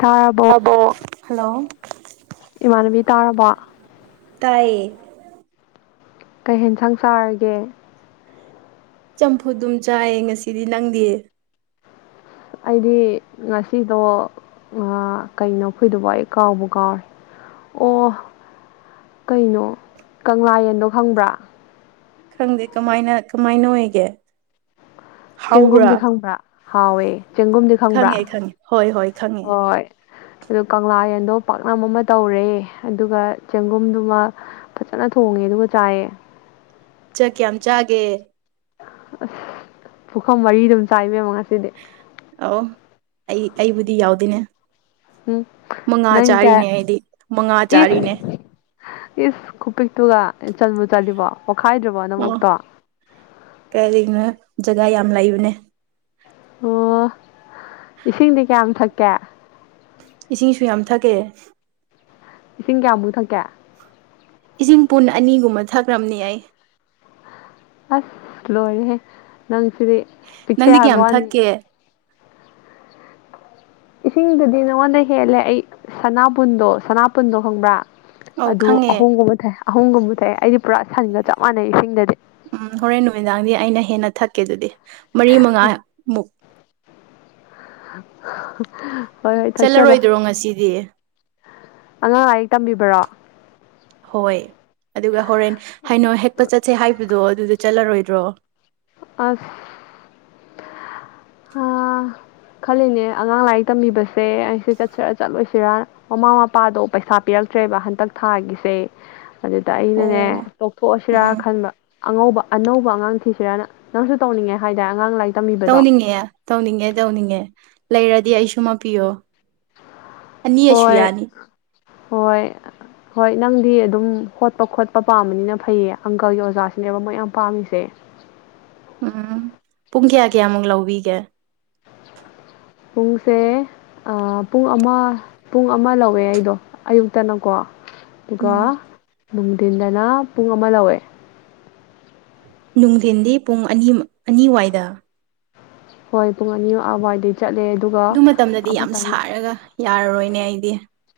ꯊꯥꯔꯕꯣ ꯇꯥꯕꯣ ꯍꯜꯂꯣ ꯏꯃꯥꯟꯅꯕꯤ ꯇꯥꯔꯕꯣ ꯇꯏ [inaudible] ꯀꯩꯍꯦꯟ ꯁꯪ ꯆꯥꯔꯒꯦ ꯆꯝꯐꯨꯗꯨꯝ ꯆꯥꯏꯌꯦ ꯉꯁꯤꯗꯤ ꯅꯪꯗꯤ ꯑꯩꯗꯤ ꯉꯁꯤꯗꯣ ꯀꯩꯅꯣ ꯐꯨꯏꯗꯐ ꯑꯩ ꯀꯥꯎꯕ ꯀꯥꯎꯔꯦ ꯑꯣ ꯀꯩꯅꯣ ꯀꯪꯂꯥꯌꯦꯟꯗꯣ ꯈꯪꯕ꯭ꯔꯥ ꯈꯪꯗꯦ ꯀꯃꯥꯏꯅ ꯀꯃꯥꯏꯅ ꯑꯣꯏꯒꯦ ꯍꯥꯎꯕ꯭ꯔꯥ ꯆꯦꯡꯒꯨꯝꯗꯤ ꯈꯪꯕ꯭ꯔꯥ ꯍꯥꯎꯋꯦ ꯆꯦꯡꯒꯨꯝꯗꯤ ꯈꯪꯕ꯭ꯔꯥ ꯈꯪꯉꯦ ꯈꯪꯉꯦ ꯍꯣꯏ ꯍꯣꯏ ꯈꯪꯉꯦ ꯍꯣꯏ ꯑꯗꯨ ꯀꯪꯂꯥ ꯌꯦꯟꯗꯣ ꯄꯥꯛꯅꯝ ꯑꯃ ꯇꯧꯔꯦ ꯑꯗꯨꯒ ꯆꯦꯡꯒꯨꯝꯗꯨꯃ ꯐꯖꯅ ꯊꯣꯡꯉꯦ ꯑꯗꯨꯒ ꯆꯥꯏꯌꯦ ꯆꯠ ꯀꯌꯥꯝ ꯆꯥꯒꯦ ꯑꯁ ꯄꯨꯈꯝ ꯃꯔꯤ ꯑꯗꯨꯝ ꯆꯥꯏꯕꯤꯔꯝꯒꯅꯤ ꯑ ꯑꯩ ꯑꯩꯕꯨꯗꯤ ꯌꯥꯎꯗꯣꯏꯅꯦ ꯎꯝ ꯃꯉꯥ ꯅꯪꯗꯤ ꯆꯥꯔꯤꯅꯦ ꯀꯌꯥ ꯑꯩꯗꯤ ꯃꯉꯥ ꯏꯁ ꯆꯥꯔꯤꯅꯦ ꯏꯁ ꯈꯨꯄꯤꯛꯇꯨꯒ ꯆꯟꯕꯨꯨ ꯆꯜꯂꯤꯕꯣ ꯑꯣ ꯄꯈꯥꯏꯗ꯭ꯔꯕꯣꯅꯃꯨꯛꯇꯣ ꯀꯔꯤꯅꯣ ꯖꯒꯥ ꯌꯥꯝ ꯂꯩꯕꯅꯦ ꯑꯣ ꯏꯁꯤꯡꯗꯤ ꯀꯌꯥꯝ ꯊꯛꯀꯦ ꯏꯁꯤꯡꯁꯨ ꯌꯥꯝ ꯊꯛꯀꯑꯦ ꯏꯁꯤꯡ ꯀꯌꯥꯃꯨꯛ ꯊꯛꯀꯦ ꯏꯁꯤꯡ ꯄꯨꯟ ꯑꯅꯤꯒꯨꯝꯕ ꯊꯛꯈ꯭ꯔꯕꯅꯤ ꯑꯩ ꯑꯁ ꯂꯣꯏꯔꯦꯍꯦ ꯅꯪꯁꯤꯗꯤ ꯄꯤꯛꯆꯩ ꯅꯪꯗꯤ ꯍꯥꯏꯕ ꯀꯌꯥꯝ ꯋꯥꯅꯤ ꯊꯛꯀꯦ ꯏꯁꯤꯡꯗꯨꯗꯤ ꯅꯪꯉꯣꯟꯗ ꯍꯦꯜꯂꯦ ꯑꯩ ꯁꯅꯥꯕꯨꯨꯟꯗꯣ ꯁꯅꯥꯄꯨꯟꯗꯣ ꯈꯪꯕ꯭ꯔꯥ ꯑꯧ ꯑꯗꯨ ꯈꯪꯉꯦ ꯑꯍꯣꯡꯒꯨꯝꯕ ꯊꯥꯏ ꯑꯍꯣꯡꯒꯨꯝꯕ ꯊꯥꯏ ꯑꯩꯗꯤ ꯄꯨꯔꯥ ꯁꯟꯒ ꯆꯞ ꯃꯥꯟꯅꯩ ꯏꯁꯤꯡꯗꯗꯤ ꯎꯝ ꯍꯣꯔꯦꯟ ꯅꯨꯃꯤꯗꯥꯡꯗꯤ ꯑꯩꯅ ꯍꯦꯟꯅ ꯊꯛꯀꯦ ꯑꯗꯨꯗꯤ ꯃꯔꯤ ꯃꯉꯥꯃꯨꯛ [unintelligible] [inaudible] ꯍꯣꯏ ꯍꯣꯏ ꯊꯛꯆꯕ ꯆꯠꯂꯔꯣꯏꯗ꯭ꯔꯣ ꯉꯁꯤꯗꯤ ꯑꯉꯥꯡ ꯑꯌꯦꯛ ꯇꯝꯕꯤꯕ꯭ꯔꯣ ꯍꯣꯏ ꯑꯗꯨꯒ ꯍꯣꯔꯦꯟ ꯍꯥꯏꯩꯅꯣ ꯍꯦꯛꯄ ꯆꯠꯁꯦ ꯍꯥꯏꯕ ꯑꯗꯣ ꯑꯗꯨꯗꯤ ꯆꯠꯂꯔꯣꯏꯗ꯭ꯔꯣ ꯑꯁ [unintelligible] [inaudible] ꯑꯥ [inaudible] ꯈꯜꯂꯤꯅꯦ ꯑꯉꯥꯡ ꯂꯥꯏꯔꯤꯛ ꯇꯝꯕꯤꯕꯁꯦ ꯑꯩꯁꯦ ꯆꯠꯁꯤꯔ ꯆꯠꯂꯣꯏꯁꯤꯔ ꯃꯃꯥ ꯃꯄꯥꯗꯣ ꯄꯩꯁꯥ ꯄꯤꯔ ꯆꯇ꯭ꯔꯦꯕ ꯍꯟꯗꯛ ꯊꯥꯒꯤꯁꯦ ꯑꯗꯨꯗ ꯑꯩꯅꯅꯦ ꯑꯣ ꯇꯣꯛꯊꯣꯛꯑꯁꯤꯔꯥ ꯎꯝ ꯈꯟꯕ ꯑꯉꯧꯕ ꯑꯅꯧꯕ ꯑꯉꯥꯡ ꯊꯤꯁꯤꯔꯥꯅ ꯅꯪꯁꯨ ꯇꯧꯅꯤꯡꯉꯦ ꯍꯥꯏꯔꯦ ꯑꯉꯥꯡ ꯂꯥꯏꯛ ꯇꯧꯅꯤꯡꯉꯦ ꯇꯧꯅꯤꯡꯉꯦ ꯇꯧꯅꯤꯡꯉꯦ ꯂꯩꯔꯗꯤ ꯑꯩꯁꯨ ꯃꯄꯤꯌꯣ ꯑꯅꯤꯁꯨ ꯍꯣꯏ ꯌꯥꯅꯤ ꯍꯣꯏ ꯍꯣꯏ ꯅꯪꯗꯤ ꯑꯗꯨꯝ ꯍꯣꯠꯄ ꯈꯣꯠꯄ ꯄꯥꯝꯕꯅꯤꯅ ꯐꯩꯌꯦ ꯑꯪꯀꯜꯒꯤ ꯑꯣꯖꯥꯁꯤꯅꯦꯕ ꯃꯣꯏ ꯌꯥꯝ ꯄꯥꯝꯃꯤꯁꯦ ꯎꯝ ꯄꯨꯡ ꯀꯌꯥ ꯀꯌꯥꯃꯨꯛ ꯂꯧꯕꯤꯒꯦ ꯄꯨꯡꯁꯦ ꯄꯨꯡ ꯑꯃ ꯄꯨꯡ ꯑꯃ ꯂꯧꯋꯦ ꯑꯩꯗꯣ ꯑꯌꯨꯛꯇꯅꯀꯣ ꯑꯗꯨꯒ ꯎꯝ ꯅꯨꯡꯙꯤꯟꯗꯅ ꯄꯨꯡ ꯑꯃ ꯂꯧꯋꯦ ꯅꯨꯡꯊꯤꯟꯗꯤ ꯄꯨꯡ ꯑꯅꯤ ꯑꯅꯤꯋꯥꯏꯗ ꯍꯣꯏ ꯄꯨꯡꯉꯅꯤ ꯑꯋꯥꯏꯗ ꯑꯗꯨ ꯃꯇꯝꯗꯗꯤ ꯌꯥꯝ ꯁꯥꯔꯒ ꯌꯥꯔꯔꯣꯏꯅꯦ ꯑꯩꯗꯤ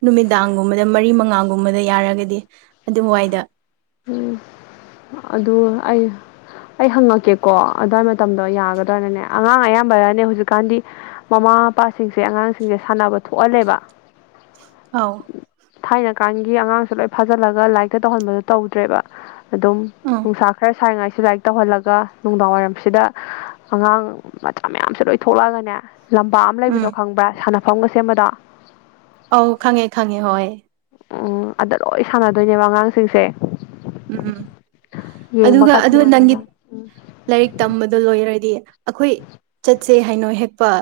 ꯅꯨꯃꯤꯗꯥꯡꯒꯨꯝꯕꯗ ꯃꯔꯤ ꯃꯉꯥ ꯑꯉꯥꯡꯒꯨꯝꯕꯗ ꯌꯥꯔꯒꯗꯤ ꯑꯗꯨ ꯋꯥꯏꯗ ꯎꯝ ꯑꯗꯨ ꯑꯩ ꯑꯩ ꯍꯪꯉꯛꯀꯦꯀꯣ ꯑꯗꯨꯋꯥꯏ ꯃꯇꯝꯗꯣ ꯌꯥꯒꯗ꯭ꯔꯅꯅꯦ ꯑꯉꯥꯡ ꯑꯌꯥꯝꯕꯅꯦ ꯍꯧꯖꯤꯛꯀꯥꯟꯗꯤ ꯃꯃꯥ ꯃꯃꯥ ꯃꯄꯥꯁꯤꯡꯁꯦ ꯑꯉꯥꯡꯁꯤꯡꯁꯦ ꯁꯥꯟꯅꯕ ꯊꯣꯛꯍꯜꯂꯦꯕ ꯑꯥꯎ ꯊꯥꯏꯅꯀꯥꯟꯒꯤ ꯑꯉꯥꯡꯁꯨ ꯂꯣꯏ ꯐꯥꯖꯤꯜꯂꯒ ꯂꯥꯏꯔꯤꯛꯇ ꯇꯧꯍꯟꯕꯗꯣ ꯇꯧꯗ꯭ꯔꯦꯕ ꯑꯗꯨꯝ ꯎꯝ ꯅꯨꯡꯁꯥ ꯈꯔ ꯁꯔꯤꯉꯥꯏ ꯁꯤ ꯂꯥꯏꯔꯤꯛ ꯇꯧꯍꯜꯂꯒ ꯅꯨꯡꯗꯥꯡ ꯋꯥꯏꯔꯝꯁꯤꯗ ꯑꯉꯥꯡ ꯃꯆꯥ ꯃꯌꯥꯝꯁꯨ ꯂꯣꯏ ꯊꯣꯛꯂꯛꯑꯒꯅꯦ ꯂꯝꯄꯥꯛ ꯑꯃ ꯎꯝ ꯂꯩꯕꯗꯣ ꯈꯪꯕ꯭ꯔꯥ ꯁꯥꯟꯅꯐꯝꯒ ꯁꯦꯝꯕꯗꯣ ꯑꯧ ꯈꯪꯉꯦ ꯈꯪꯉꯦ ꯍꯣꯏ ꯎꯝ ꯑꯗ ꯂꯣꯏ ꯁꯥꯟꯅꯗꯣꯏꯅꯦꯕ ꯑꯉꯥꯡꯁꯤꯡꯁꯦ ꯎꯝ ꯑꯗꯨꯒ ꯌꯦꯡꯕꯀꯗꯤ ꯑꯗꯨ ꯅꯪꯒꯤ ꯅꯨꯡꯉꯥꯏꯒꯗ꯭ꯔꯥ ꯂꯥꯏꯔꯤꯛ ꯇꯝꯕꯗꯣ ꯂꯣꯏꯔꯗꯤ ꯑꯩꯈꯣꯏ ꯆꯠꯁꯦ ꯍꯩꯏꯅꯧ ꯍꯦꯛꯄ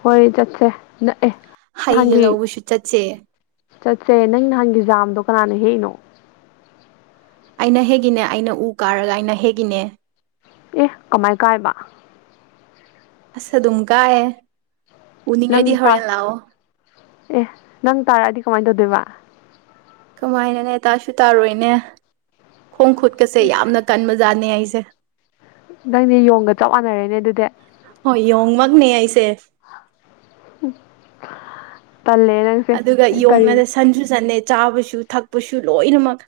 ꯍꯣꯏ ꯆꯠꯁꯦ ꯅꯛꯑꯦ ꯍꯩꯒ ꯂꯎꯁꯨꯨ ꯆꯠꯆꯦ ꯆꯠꯁꯦ ꯅꯪ ꯅꯍꯥꯟꯒꯤ ꯖꯥꯝꯗꯣ ꯀꯅꯥꯅ ꯍꯦꯛꯏꯅꯣ ꯑꯩꯅ ꯍꯦꯛꯒꯤꯅꯦ ꯑꯩꯅ ꯎ ꯀꯥꯔꯒ ꯑꯩꯅ ꯍꯦꯛꯒꯤꯅꯦ ꯑꯦ ꯀꯃꯥꯏ ꯀꯥꯏꯕ ꯑꯁ ꯑꯗꯨꯝꯀꯥꯏ ꯅꯪ ꯑꯦ ꯅꯪ ꯇꯥꯔꯛꯑꯗꯤ ꯀꯃꯥꯏꯅ ꯇꯧꯗꯣꯏꯕ ꯀꯃꯥꯏꯅꯅꯦ ꯇꯥꯁꯨ ꯇꯥꯔꯣꯏꯅꯦ ꯈꯣꯡ ꯈꯨꯠꯀꯁꯦ ꯏꯁ ꯌꯥꯝꯅ ꯀꯟꯕꯖꯥꯠꯅꯦ ꯑꯩꯁꯦ ꯇꯦ ꯅꯪꯗꯤ ꯌꯣꯡꯒ ꯆꯞ ꯃꯥꯟꯅꯔꯦꯅꯦ ꯑꯗꯨꯗꯤ ꯍꯣꯢ ꯌꯣꯡꯃꯥꯛꯅꯦ ꯑꯩꯁꯦ ꯎꯝ ꯑꯗꯨꯒ ꯌꯣꯡꯗ ꯁꯟꯁꯨ ꯁꯟꯅꯦ ꯆꯥꯕꯁꯨ ꯊꯛꯄꯁꯨ ꯂꯣꯏꯅꯃꯛ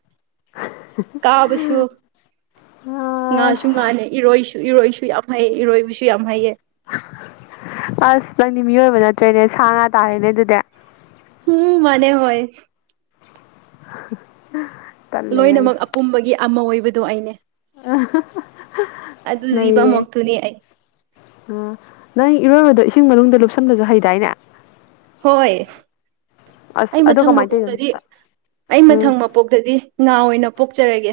ꯀꯥꯕꯁꯨ ꯉꯥꯁꯨ ꯑꯁ ꯉꯥꯅꯦ ꯏꯔꯣꯏꯁꯨ ꯏꯔꯣꯏꯁꯨ ꯌꯥꯝ ꯍꯩꯌꯦ ꯏꯔꯣꯏꯕꯤꯁꯨ ꯌꯥꯝ ꯍꯥꯏꯩꯌꯦ ꯑꯁ ꯅꯪꯗꯤ ꯃꯤꯑꯣꯏꯕ ꯅꯠꯇ꯭ꯔꯦꯅꯦ ꯁꯥ ꯉꯥ ꯇꯥꯔꯦꯅꯦ ꯑꯗꯨꯗꯤ ꯎꯝ ꯃꯅꯦ ꯍꯣꯏ [unintelligible] ꯂꯣꯏꯅꯃꯛ ꯑꯄꯨꯝꯕꯒꯤ ꯑꯃ ꯑꯣꯏꯕꯗꯣ ꯑꯩꯅꯦ ꯑ ꯑꯗꯨ ꯖꯤꯕ ꯅꯩꯔꯦ ꯃꯛꯇꯨꯅꯤ ꯑꯩ ꯑ ꯅꯪ ꯏꯔꯣꯏꯕꯗꯣ ꯏꯁꯤꯡ ꯃꯅꯨꯡꯗ ꯂꯨꯞꯁꯟꯂꯁꯨ ꯍꯩꯗꯥꯏꯅꯦ ꯍꯣꯏ ꯑꯁ ꯑꯩ ꯑꯗꯣ ꯃꯊꯪ ꯀꯃꯥꯏꯅ ꯇꯧꯔꯤꯅꯣ ꯃꯄꯣꯛꯇꯗꯤ ꯑꯝꯇ ꯑꯩ ꯎꯝ ꯃꯊꯪ ꯃꯄꯣꯛꯇꯗꯤ ꯉꯥ ꯑꯣꯏꯅ ꯄꯣꯛꯆꯔꯒꯦ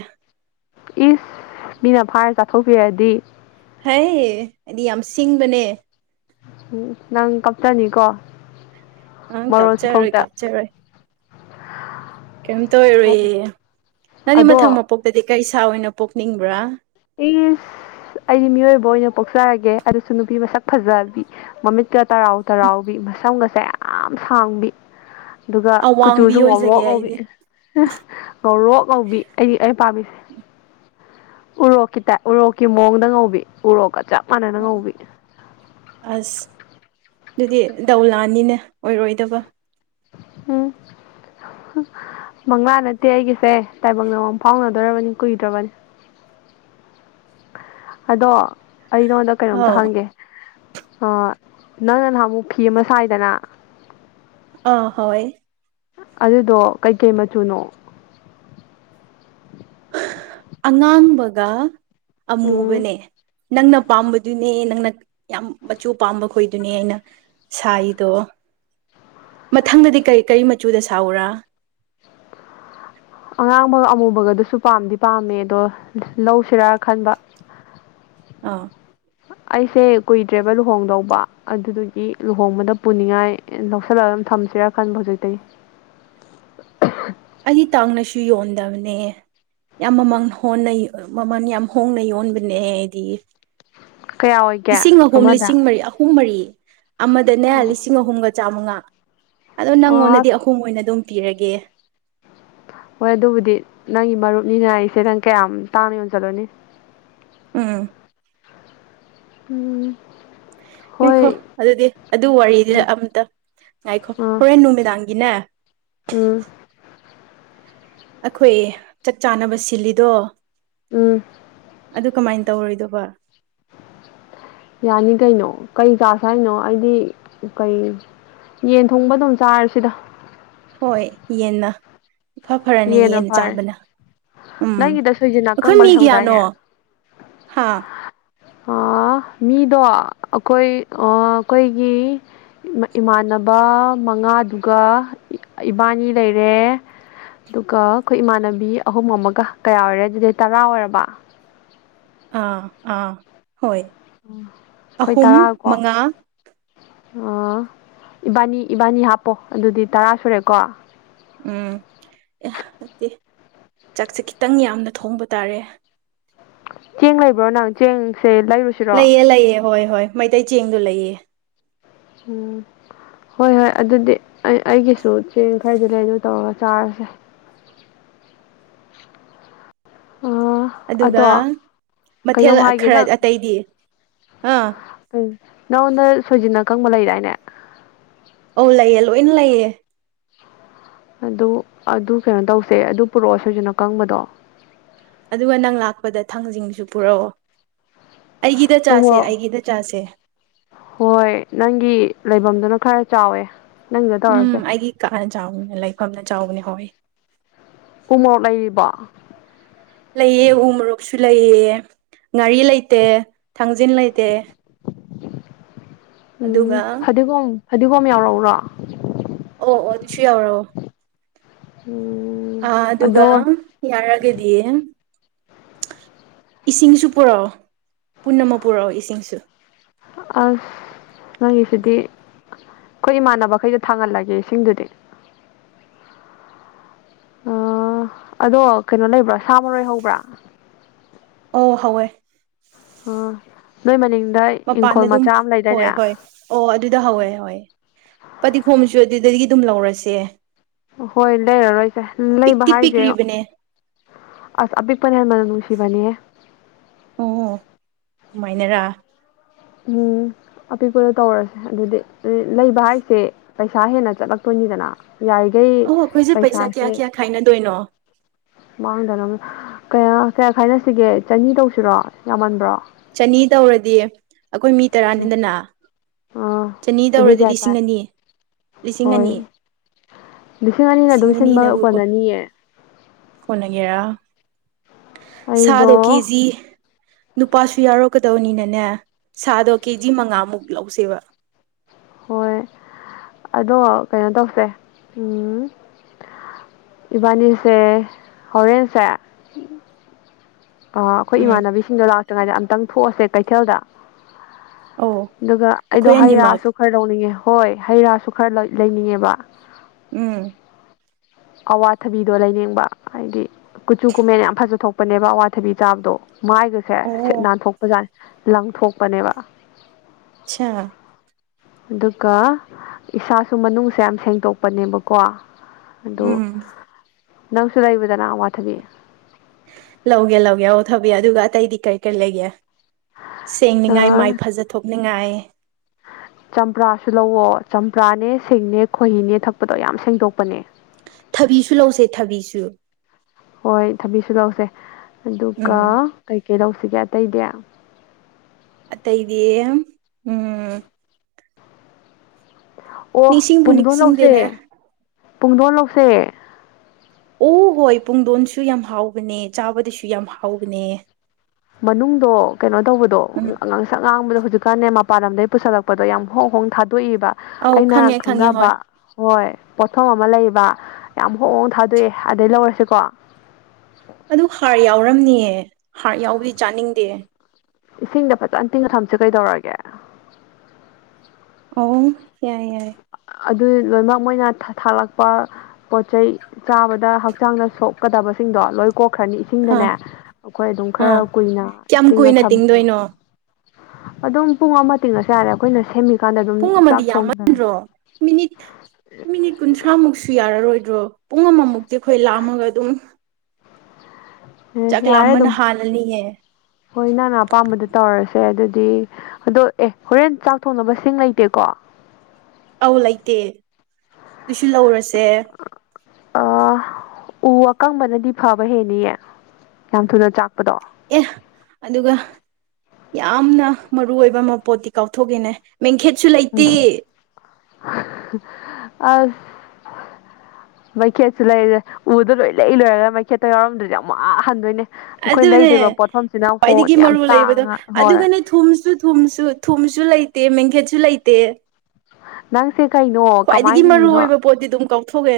ꯏꯁ ꯃꯤꯅ ꯐꯚꯥꯔ ꯆꯥꯊꯣꯛꯄꯤꯔꯗꯤ ꯍꯩ ꯑꯩꯗꯤ ꯌꯥꯝ ꯁꯤꯡꯕꯅꯦ ꯎꯝ ꯅꯪ ꯀꯞꯆꯅꯤꯀꯣ ꯑꯪ ꯃꯔꯣꯜꯁꯨ ꯀꯥꯞꯆꯔꯣꯏ ꯊꯣꯛꯇ ꯀꯥꯞꯆꯔꯣꯏ ꯀꯩꯝꯇ ꯑꯣꯏꯔꯣꯏꯌꯦ ꯅꯪꯗꯤ ꯃꯊꯪ ꯑꯗꯣ ꯃꯄꯣꯛꯇꯗꯤ ꯀꯩ ꯁꯥ ꯑꯣꯏꯅ ꯄꯣꯛꯅꯤꯡꯕ꯭ꯔꯥ ꯢꯁ ꯑꯩꯗꯤ ꯃꯤꯑꯣꯏꯕ ꯑꯣꯏꯅ ꯄꯣꯛꯆꯔꯒꯦ ꯑꯗꯨꯁꯨ ꯅꯨꯄꯤ ꯃꯁꯛ ꯐꯖꯕꯤ ꯃꯃꯤꯠꯀ ꯇꯔꯥꯎ ꯇꯔꯥꯎꯕꯤ ꯃꯁꯝꯒꯁꯦ ꯌꯥꯝ ꯁꯥꯡꯕꯤ [unintelligible] ꯑꯗꯨꯒ ꯑꯋꯥꯡꯕꯤ ꯀꯨꯆꯨꯁꯨ ꯉꯧꯔꯣꯛ ꯑꯣꯏꯖꯒꯦ ꯉꯧꯕꯤ ꯑꯩꯗꯤ ꯉꯧꯔꯣꯛ ꯉꯧꯕꯤ ꯑꯩ ꯑꯩ ꯄꯥꯝꯃꯤꯁꯦ ꯎꯔꯣꯛꯀꯤ ꯇꯥꯏ ꯎꯔꯣꯛꯀꯤ ꯃꯑꯣꯡꯗ ꯉꯧꯕꯤ ꯎꯔꯣꯛꯀꯆꯥꯞ ꯑꯁ ꯑꯗꯨꯗꯤ ꯗꯧ ꯂꯥꯅꯤꯅꯦ ꯑꯣꯏꯔꯣꯏꯗꯕ ꯃꯪꯂꯥꯟ ꯅꯠꯇꯦ ꯑꯩꯒꯤꯁꯦ ꯇꯥꯏꯕꯪ ꯗ ꯃꯪ ꯐꯥꯎꯅꯗꯣꯔꯕꯅꯤ ꯀꯨꯏꯗ꯭ꯔꯕꯅꯤ [unintelligible] ꯑꯗꯣ ꯑꯩ ꯅꯉꯣꯟꯗ ꯀꯩꯅꯣꯝꯇ ꯑꯧ ꯍꯪꯒꯦ ꯑ ꯅꯪꯅ ꯅꯍꯥꯃꯨꯛ ꯐꯤ ꯑꯃ ꯁꯥꯏꯗꯅ ꯑꯥ ꯍꯣꯏ ꯑꯗꯨꯗꯣ ꯀꯩꯀꯩ ꯃꯆꯨꯅꯣ ꯑꯉꯥꯡꯕꯒ ꯎꯝ ꯑꯃꯨꯕꯅꯦ ꯅꯪꯅ ꯄꯥꯝꯕꯗꯨꯅꯦ ꯅꯪꯅ ꯌꯥꯝ ꯃꯆꯨ ꯄꯥꯝꯕ ꯈꯣꯏꯗꯨꯅꯦ ꯑꯩꯅ ꯁꯥꯏꯗꯣ ꯃꯊꯪꯗꯗꯤ ꯀꯔꯤ ꯀꯔꯤ ꯃꯆꯨꯗ ꯁꯥꯎꯎꯔꯥ ꯑꯗꯨꯁꯨ ꯄꯥꯝꯗꯤ ꯄꯥꯝꯃꯦ ꯑꯗꯣ ꯂꯧꯁꯤꯔꯥ ꯈꯟꯕ ꯑꯥ ꯑꯩꯁꯦ ꯀꯨꯏꯗ꯭ꯔꯦꯕ ꯂꯨꯍꯣꯡꯗꯧꯕ ꯑꯗꯨꯗꯨꯒꯤ ꯂꯨꯍꯣꯡꯕꯗ ꯄꯨꯅꯤꯡꯉꯥꯏ ꯂꯧꯁꯤꯜꯂ ꯊꯝꯁꯤꯔꯥ ꯈꯟꯕ ꯍꯧꯖꯤꯛꯇꯇꯩ [inaudible] [unintelligible] ꯑꯩꯗꯤ ꯇꯥꯡꯅꯁꯨ ꯌꯣꯟꯗꯕꯅꯦ ꯌꯥꯝ ꯃꯃꯥꯡ ꯍꯣꯟꯅ ꯃꯃꯜ ꯌꯥꯝ ꯍꯣꯡꯅ ꯌꯣꯟꯕꯅꯦ ꯍꯥꯏꯗꯤ ꯀꯌꯥ ꯑꯣꯏꯒꯦ ꯂꯤꯁꯤꯡ ꯑꯍꯨꯝ ꯑꯃꯗ ꯂꯤꯁꯤꯡ ꯃꯔꯤ ꯑꯍꯨꯝ ꯃꯔꯤ ꯑꯃꯗꯅꯦ ꯑꯣ ꯂꯤꯁꯤꯡ ꯑꯍꯨꯝꯒ ꯆꯥꯃꯉꯥ ꯑꯗꯣ ꯅꯪꯉꯣꯟꯗꯗꯤ ꯑꯁ ꯑꯍꯨꯝ ꯑꯣꯏꯅ ꯑꯗꯨꯝ ꯄꯤꯔꯒꯦ ꯍꯣꯏ ꯑꯗꯨꯕꯨꯗꯤ ꯅꯪꯒꯤ ꯃꯔꯨꯞꯅꯤꯅ ꯑꯩꯁꯦ ꯅꯪ ꯀꯌꯥꯝ ꯇꯥꯡꯅ ꯌꯣꯟꯁꯤꯜꯂꯣꯏꯅꯤ ꯑꯝ ꯎꯝ ꯌꯥꯡꯈꯣ ꯍꯣꯏ ꯑꯗꯨꯗꯤ ꯑꯗꯨ ꯋꯥꯔꯤꯗꯨ ꯑꯝꯇ ꯑꯥꯏꯈꯣ ꯑꯥ ꯍꯣꯔꯦꯟ ꯅꯨꯅꯨꯡꯃꯤꯗꯥꯒꯤꯅꯦ ꯎꯝ ꯑꯩꯈꯣꯏ ꯆꯥꯛ ꯆꯥꯅꯕ ꯁꯤꯜꯂꯤꯗꯣ ꯎꯝ ꯑꯗꯨ ꯀꯃꯥꯏꯅ ꯇꯧ ꯇꯧꯔꯣꯏꯗꯧꯕ ꯌꯥꯅꯤ ꯀꯩꯅꯣ ꯀꯩꯀꯥꯥꯁ ꯍꯥꯏꯅꯣ ꯑꯩꯗꯤ ꯀꯩ ꯌꯦꯟ ꯊꯣꯡꯕ ꯑꯗꯨꯝ ꯆꯥꯔꯁꯤꯗ ꯍꯣꯏ ꯌꯦꯅꯥ ꯏꯐ ꯐꯔꯅꯤ ꯌꯦꯟꯅ ꯆꯥꯕꯅ ꯎꯝ ꯅꯪꯒꯤꯗ ꯁꯣꯏꯖꯤꯟ ꯑꯩꯈꯣꯏ ꯑꯀꯪꯕ ꯃꯤ ꯀꯌꯥꯅꯣ ꯂꯩꯍꯧꯗꯥꯏꯅꯦ ꯍꯥꯥ ꯑꯥ, ꯃꯤꯗꯣ ꯑꯩꯈꯣꯏ ꯑꯩꯈꯣꯏꯒꯤ ꯏꯃꯥꯟꯅꯕ ꯃꯉꯥꯗꯨꯒ ꯏꯕꯥꯅꯤ ꯂꯩꯔꯦ ꯑꯗꯨꯒ ꯑꯩꯈꯣꯏ ꯏꯃꯥꯟꯅꯕꯤ ꯑꯍꯨꯝ ꯑꯃꯒ ꯀꯌꯥ ꯑꯣꯏꯔꯦ ꯑꯗꯨꯗꯩ ꯇꯔꯥ ꯑꯣꯏꯔꯕ ꯑꯥ ꯑꯥ ꯍꯣꯏ ꯑꯩꯈꯣꯏ ꯑꯍꯨꯝ ꯇꯔꯥꯀꯣ ꯃꯉꯥ ꯏꯕꯥꯅꯤ ꯏꯕꯥꯅꯤ ꯍꯥꯞꯄꯣ ꯑꯗꯨꯗꯤ ꯇꯔꯥ ꯁꯨꯔꯦꯀꯣ ꯎꯝ ꯑꯦ ꯑꯗꯨꯗꯤ ꯆꯥꯛꯁꯦ ꯈꯤꯇꯪ ꯌꯥꯝꯅ ꯊꯣꯡꯕ ꯇꯥꯔꯦ ꯆꯦꯡ ꯂꯩꯕ꯭ꯔꯣ ꯅꯪ ꯆꯦꯡ ꯂꯩꯑ ꯂꯩꯑꯦ ꯍꯣꯏ ꯍꯣꯏ ꯃꯩꯇꯩ ꯆꯦꯡꯗ ꯂꯩꯌꯦ ꯎꯝ ꯍꯣꯏ ꯍꯣꯏ ꯑꯗꯨꯗꯤ ꯑꯩ ꯑꯩꯒꯤꯁꯨ ꯆꯦꯡ ꯈꯔꯗꯤ ꯂꯩꯅꯣ ꯇꯧꯔꯒ ꯆꯥꯔꯁꯦ ꯑꯥ, ꯑꯗꯨꯒ ꯑꯗꯣ ꯃꯊꯦꯜ ꯀꯩꯅꯣꯝ ꯍꯥꯏꯒꯦ ꯈꯔ ꯅꯪ ꯑꯇꯩꯗꯤ ꯑꯥ ꯅꯉꯣꯟꯗ ꯁꯣꯏꯖꯤꯟꯅ ꯑꯀꯪꯕ ꯂꯩꯗꯥꯏꯅꯦ ꯑꯧ ꯂꯩꯌꯦ ꯂꯣꯏꯅ ꯂꯩꯌꯦ ꯑꯗꯨ ꯑꯗꯨ ꯀꯩꯅꯣ ꯇꯧꯁꯦ ꯑꯗꯨ ꯄꯨꯔꯛꯑꯣ ꯁꯣꯏꯖꯅ ꯀꯪꯕꯗꯣ ꯊꯥꯡꯖꯁꯨ ꯄꯨꯔꯛꯑꯣ ꯑꯩꯒꯤꯗ ꯆꯥꯁꯦ ꯎꯃꯣ ꯑꯩꯒꯤꯗ ꯆꯥꯁꯦ ꯍꯣꯏ ꯅꯪꯒꯤ ꯂꯩꯐꯝ ꯑꯗꯨꯅ ꯈꯔ ꯆꯥꯎꯋꯦ ꯅꯪꯒꯤꯗ ꯎꯝ ꯇꯧꯔꯁꯦ ꯑꯩꯒꯤ ꯀꯥꯅ ꯆꯥꯎꯕꯅꯦ ꯂꯩꯐꯝꯅ ꯆꯥꯎꯕꯅꯦ ꯍꯣꯏ ꯎ ꯃꯣꯔꯣꯛ ꯂꯩꯔꯤꯕꯣ ꯂꯩꯥꯏꯌꯦ ꯎ ꯃꯔꯛ ꯂꯩꯌꯦ ꯉꯥꯔꯤ ꯂꯩꯇꯦ ꯊꯥꯡꯖꯤꯟ ꯂꯩꯇꯦ ꯎꯝ ꯑꯗꯨꯒ ꯐꯗꯤꯒꯣꯝ ꯐꯗꯤꯒꯣꯝ ꯌꯥꯎꯔꯎꯔꯣ ꯑꯣ ꯑꯣ ꯑꯗꯨꯁꯨ ꯌꯧꯔꯛꯑꯣ ꯎꯝ ꯑ ꯑꯗꯨꯒ ꯑꯗꯣ ꯌꯥꯔꯒꯗꯤꯦ ꯏꯁꯤꯡꯁꯨ ꯄꯨꯔꯛꯑꯣ ꯄꯨꯟꯅꯃꯛ ꯄꯨꯔꯛꯑꯣ ꯏꯁꯤꯡꯁꯨ ꯑ ꯅꯪꯒꯤꯁꯤꯗꯤ ꯑꯩꯈꯣꯏ ꯏꯃꯥꯟꯅꯕꯈꯩꯗ ꯊꯥꯡꯒꯜꯂꯒꯦ ꯏꯁꯤꯡꯗꯨꯗꯤ [unintelligible] ꯎꯝ ꯑꯗꯣ ꯀꯩꯅꯣ ꯂꯩꯕ꯭ꯔꯥ ꯁꯥ ꯃꯔꯣꯏ ꯍꯧꯕ꯭ꯔꯥ ꯑꯣ ꯍꯋꯣꯏ ꯑꯣ ꯅꯣꯏ ꯃꯅꯤ ꯃꯄꯥꯟꯗ ꯑꯗꯨꯝ ꯍꯣꯏ ꯍꯣꯏ ꯑꯣ ꯑꯗꯨꯗ ꯍꯧꯋꯦ ꯍ ꯄꯗꯤꯈꯣꯝꯁꯨ ꯑꯗꯨꯗꯒꯤ ꯑꯗꯨꯝ ꯂꯧꯔꯁꯦ ꯍꯣꯏ ꯂꯩꯔꯔꯣꯏꯁꯦ ꯂꯩꯕ ꯄꯤꯛꯇꯤ ꯍꯥꯏꯁꯦ ꯄꯤꯛꯔꯤꯕꯅꯦ ꯑꯁ ꯑꯄꯤꯤꯛꯄꯅ ꯌꯥꯝꯟꯅ ꯃꯅ ꯅꯨꯡꯁꯤꯕꯅꯤꯦ ꯑꯣꯃꯥꯏꯅꯔ ꯎꯝ ꯑꯄꯤꯛꯄꯗ ꯇꯧꯔꯁꯦ ꯑꯗꯨꯗꯤ ꯂꯩꯕ ꯍꯥꯏꯁꯦ ꯄꯩꯁꯥ ꯍꯦꯟꯅ ꯆꯠꯂꯛꯇꯣꯏꯅꯤ ꯅꯤꯗꯅ ꯌꯥꯔꯤꯈꯩ ꯑꯣ ꯑꯩꯈꯣꯏꯁꯦ ꯄꯩꯁꯥ ꯄꯩꯁꯥꯁꯦ ꯀꯌꯥ ꯀꯌꯥ ꯈꯥꯏꯅꯗꯣꯏꯅꯣ ꯃꯥꯡꯗꯅ ꯀꯌꯥ ꯀꯌꯥ ꯈꯥꯏꯅꯁꯤꯒꯦ ꯆꯅꯤ ꯇꯧꯁꯤꯔꯣ ꯌꯥꯝꯃꯟꯕ꯭ꯔꯣ ꯆꯅꯤ ꯇꯧꯔꯗꯤ ꯑꯩꯈꯣꯏ ꯃꯤ ꯇꯔꯥꯅꯤꯗꯅ ꯑꯥ ꯆꯅꯤ ꯑꯗꯨꯏ ꯇꯧꯔꯗꯤ ꯀꯌꯥ ꯇꯥꯏ ꯂꯤꯁꯤꯡ ꯑꯅꯤ ꯂꯤꯁꯤꯡ ꯑꯅꯤ ꯍꯣꯏ ꯂꯤꯁꯤꯡ ꯑꯅꯤꯅ ꯑꯗꯨꯝ ꯁꯤꯟꯕ ꯀꯜ ꯑꯅꯤꯑ ꯀꯅꯒꯦꯔ ꯁꯥꯗꯣ ꯑꯩꯗꯣ ꯀꯦꯖꯤ ꯅꯨ ꯅꯨꯄꯥꯁꯨ ꯌꯥꯎꯔꯛꯀꯗꯧꯅꯤꯅꯅꯦ ꯁꯥꯗꯣ ꯀꯦꯖꯤ ꯃꯉꯥꯃꯨꯛ ꯂꯧꯁꯦꯕ ꯍꯣꯏ ꯑꯗꯣ ꯀꯩꯅꯣ ꯇꯧꯁꯦ ꯎꯝ ꯏꯕꯥꯅꯤꯁꯦ ꯍꯣꯔꯦꯟꯁ ꯑꯩꯈꯣꯏ ꯎꯝ ꯏꯃꯥꯟꯅꯕꯤꯁꯤꯡꯗꯣ ꯂꯥꯛꯇ꯭ꯔꯤꯉꯩꯗ ꯑꯝꯛꯇꯪ ꯊꯣꯛꯑꯁꯦ ꯀꯩꯊꯦꯜꯗ ꯑꯧ ꯑꯗꯨꯒ ꯑꯩꯈꯣꯏ ꯑꯩꯗꯣ ꯑꯅꯤꯃꯛ ꯍꯩꯌꯥꯁꯨ ꯈꯔ ꯂꯧꯅꯤꯡꯉꯦ ꯍꯣꯏ ꯍꯩ ꯔꯥꯁꯨ ꯈꯔ ꯂꯩꯅꯤꯡꯉꯦꯕ ꯎꯝ ꯑꯋꯥꯊꯕꯤꯗꯣ ꯂꯩꯅꯤꯡꯕ ꯍꯥꯏꯗꯤ ꯀꯨꯆꯨ ꯀꯨꯃꯦꯟ ꯌꯥꯝ ꯐꯖꯊꯣꯛꯄꯅꯦꯕ ꯑꯋꯥꯊꯕꯤ ꯆꯥꯕꯗꯣ ꯃꯥꯏꯒꯁꯦ ꯁꯤꯠ ꯑꯣ ꯅꯥꯟꯊꯣꯛꯄꯖꯥꯠ ꯂꯪꯊꯣꯛꯄꯅꯦꯕ ꯑꯆꯥꯥ ꯑꯗꯨꯒ ꯏꯁꯥꯁꯨ ꯃꯅꯨꯡꯁꯦ ꯌꯥꯝ ꯁꯦꯡꯗꯣꯛꯄꯅꯦꯕꯀꯣ ꯑꯗꯨ ꯎꯝ ꯅꯪꯁꯨ ꯂꯩꯕꯗꯅ ꯋꯥꯊꯕꯤ ꯂꯧꯒꯦ ꯂꯧꯒꯦ ꯑꯣꯧ ꯊꯕꯤ ꯑꯗꯨꯒ ꯑꯇꯩꯗꯤ ꯀꯔꯤ ꯀꯔꯤ ꯂꯩꯒꯦ ꯁꯦꯡꯅꯤꯉꯥꯏ ꯃꯥꯏ ꯐꯖꯊꯣꯛꯅꯤꯡꯉꯥꯏ ꯆꯝꯄ꯭ꯔꯥꯁꯨ ꯂꯧꯋ ꯆꯝꯄ꯭ꯔꯥꯅꯦ ꯁꯤꯡꯅꯦ ꯈꯣꯏꯍꯤꯅꯦ ꯊꯛꯄꯗꯣ ꯌꯥꯝ ꯁꯦꯡꯗꯣꯛꯄꯅꯦ ꯊꯕꯤꯁꯨ ꯂꯧꯁꯦ ꯊꯕꯤꯁꯨ ꯁꯤꯜꯂꯧꯁꯦ ꯑꯗꯨꯒ ꯎꯝ ꯀꯩꯀꯩ ꯂꯧꯁꯤꯒꯦ ꯑꯇꯩꯗꯤ ꯑꯠꯇ ꯏꯗꯦ ꯎꯝ ꯑꯣ ꯅꯤꯡꯁꯤꯡꯕꯨ ꯄꯨꯡꯗꯣꯟ ꯂꯧꯁꯦ ꯅꯤꯡꯁꯤꯡꯗꯦꯅꯦ ꯄꯨꯡꯗꯣꯟ ꯂꯧꯁꯦ ꯑꯣ ꯍꯣꯏ ꯄꯨꯡꯗꯣꯟꯁꯨ ꯌꯥꯝ ꯍꯥꯎꯕꯅꯦ ꯆꯥꯕꯗꯁꯨ ꯌꯥꯝ ꯍꯥꯎꯕꯅꯦ ꯃꯅꯨꯡꯗꯣ ꯀꯩꯅꯣ ꯎꯝ ꯇꯧꯕꯗꯣꯁꯛ ꯉꯥꯡꯕꯗꯣ ꯍꯧꯖꯤꯛ ꯍꯧꯖꯤꯀꯥꯟ ꯃꯄꯥꯟ ꯂꯝꯝꯗꯒꯤ ꯄꯨꯜꯂꯛꯄꯗꯣ ꯌꯥꯝ ꯍꯣꯡ ꯍꯣꯡ ꯊꯥ ꯇꯣꯛꯏꯕ ꯑꯧ ꯑꯩꯅ ꯈꯪꯉꯦ ꯈꯪꯉꯦ ꯍꯣꯏ ꯈꯪꯅꯕ ꯍꯣꯏ ꯄꯣꯠꯐꯝ ꯑꯃ ꯂꯩꯕ ꯌꯥꯝ ꯍꯣꯡꯣꯡ ꯊꯥꯗꯣꯛꯑꯦ ꯑꯗꯩ ꯂꯧꯔꯁꯤꯀꯣ ꯑꯗꯨ ꯍꯥꯔ ꯌꯥꯎꯔꯝꯅꯤꯌꯦ ꯍꯥꯔ ꯌꯥꯎꯕꯗꯤ ꯆꯥꯅꯤꯡꯗꯦ ꯏꯁꯤꯡꯗ ꯐꯖꯅ ꯇꯤꯡ ꯊꯝꯁꯦ ꯀꯩꯗꯧꯔꯒꯦ ꯑꯣ ꯑꯦꯏ ꯌꯥꯏ ꯑꯗꯨ ꯂꯣꯏꯅꯃꯛ ꯃꯣꯏꯅ ꯊꯥꯂꯛꯄ ꯄꯣꯠ ꯆꯩꯩ ꯆꯥꯕꯗ ꯍꯛꯆꯥꯡꯗ ꯁꯣꯛꯀꯗꯕꯁꯦ ꯁꯤꯡꯗꯣꯂꯣꯏ ꯀꯣꯛꯈ꯭ꯔꯅꯤ ꯏꯁꯤꯡꯗꯅꯦ ꯑꯥ ꯑꯩꯈꯣꯏ ꯑꯗꯨꯝ ꯈꯔ ꯑꯥ ꯀꯨꯏꯅ ꯀꯌꯥꯝ ꯇꯤꯡꯉ ꯀꯨꯏꯅ ꯊꯝꯕꯤꯔꯣ ꯇꯤꯡꯗꯣꯏꯅꯣ ꯑꯗꯨꯝ ꯄꯨꯡ ꯑꯃ ꯇꯤꯡꯉꯁꯨ ꯌꯥꯔꯦ ꯑꯩꯈꯣꯏꯅ ꯁꯦꯝꯃꯤꯀꯥꯟꯗ ꯑꯗꯨꯝ ꯄꯨꯡ ꯆꯥꯛ ꯑꯃꯗꯤ ꯊꯣꯡꯗꯅ ꯌꯥꯝꯃꯟꯗ꯭ꯔꯣ ꯃꯤꯅꯤꯠ ꯃꯤꯅꯤꯠ ꯀꯨꯟꯊ꯭ꯔꯥꯃꯨꯛꯁꯨ ꯌꯥꯔꯔꯣꯏ ꯭ꯔꯣ ꯄꯨꯡ ꯑꯃꯃꯨꯛꯇꯤ ꯑꯩꯈꯣꯏ ꯂꯥꯑꯝꯃꯒ ꯑꯗꯨꯝ ꯑꯦ ꯆꯥꯛ ꯌꯥꯔꯦ ꯂꯥꯝꯕꯅ ꯑꯗꯨꯝ ꯍꯥꯜꯂꯅꯤꯌꯦ ꯍꯣꯏ ꯏꯅꯥꯅ ꯑꯄꯥꯝꯕꯗ ꯇꯧꯔꯁꯤꯦ ꯁ ꯑꯗꯨꯗꯤ ꯑꯗꯣ ꯑꯦ ꯍꯣꯔꯦꯟ ꯆꯥꯎꯊꯣꯡꯅꯕꯁꯤꯡ ꯂꯩꯇꯦꯀꯣ ꯑꯧ ꯂꯩꯇꯦ ꯑꯗꯨꯁꯨ ꯂꯧꯔꯁꯦ ꯑꯥ ꯎ ꯑꯀꯪꯕꯅꯗꯤ ꯐꯕ ꯍꯦꯅꯤꯌꯦ ꯌꯥꯝ ꯊꯨꯅ ꯆꯥꯛꯄꯗꯣ ꯑꯦ ꯑꯗꯨꯒ ꯌꯥꯝꯅ ꯃꯔꯨ ꯑꯣꯏꯕ ꯃ ꯄꯣꯠꯇꯤ ꯀꯥꯎꯊꯣꯛꯏꯦꯅꯦ ꯃꯦꯟꯈꯦꯠꯁꯨ ꯎꯝ ꯂꯩꯇꯦ ꯑ ꯃꯩꯈꯦꯠꯁꯨ ꯂꯩꯔꯤꯁꯦ ꯎꯗꯣ ꯂꯣꯏ ꯂꯩ ꯂꯣꯏꯔꯒ ꯃꯩꯈꯦꯠꯇ ꯌꯥꯎꯔꯝꯗꯗꯤ ꯌꯥꯝ ꯋꯥꯍꯟꯗꯣꯏꯅꯦ ꯑꯗꯨꯅꯦ ꯈ꯭ꯋꯥꯏꯗꯒꯤ ꯌꯥꯝ ꯃꯔꯨ ꯂꯩꯕꯗꯣ ꯇꯥꯡꯉ ꯍꯣꯏ ꯑꯗꯨꯒꯅꯦ ꯊꯨꯝꯁꯨ ꯊꯨꯝꯁꯨ ꯊꯨꯝꯁꯨ ꯂꯩ ꯃꯘꯦ ꯆꯂ ꯂꯩꯇꯦ ꯅꯪꯁꯦ ꯀꯩꯅꯣ ꯈ꯭ꯋꯥꯏꯗꯒꯤ ꯀꯃꯥꯏꯅ ꯃꯔꯨ ꯍꯤꯡꯉꯤꯅꯣ ꯑꯣꯏꯕ ꯄꯣꯠꯇꯤ ꯑꯗꯨꯝ ꯀꯥꯎꯊꯣꯛꯑꯦ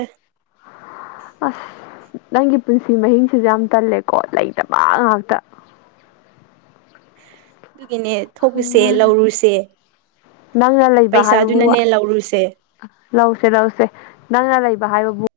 ꯑꯁ ꯅꯪꯒꯤ ꯄꯨꯟꯁꯤ ꯃꯍꯤꯡꯁꯤꯁꯨ ꯌꯥꯝ ꯇꯜꯂꯦꯀꯣ ꯂꯩꯇꯕ ꯉꯥꯛꯇ [inaudible] [unintelligible] ꯅꯦ ꯊꯣꯛꯂꯨꯁꯦ ꯂꯧꯔꯨꯁꯦ ꯅꯪꯅ ꯂꯩꯕ ꯍꯥꯏꯕꯕꯨ ꯄꯩꯁꯥꯗꯨꯅꯅꯦ ꯂꯧꯔꯨꯁꯦ ꯂꯧꯁꯦ ꯂꯧꯁꯦ ꯅꯪꯅ ꯂꯩꯕ ꯍꯥꯏꯕꯕꯨ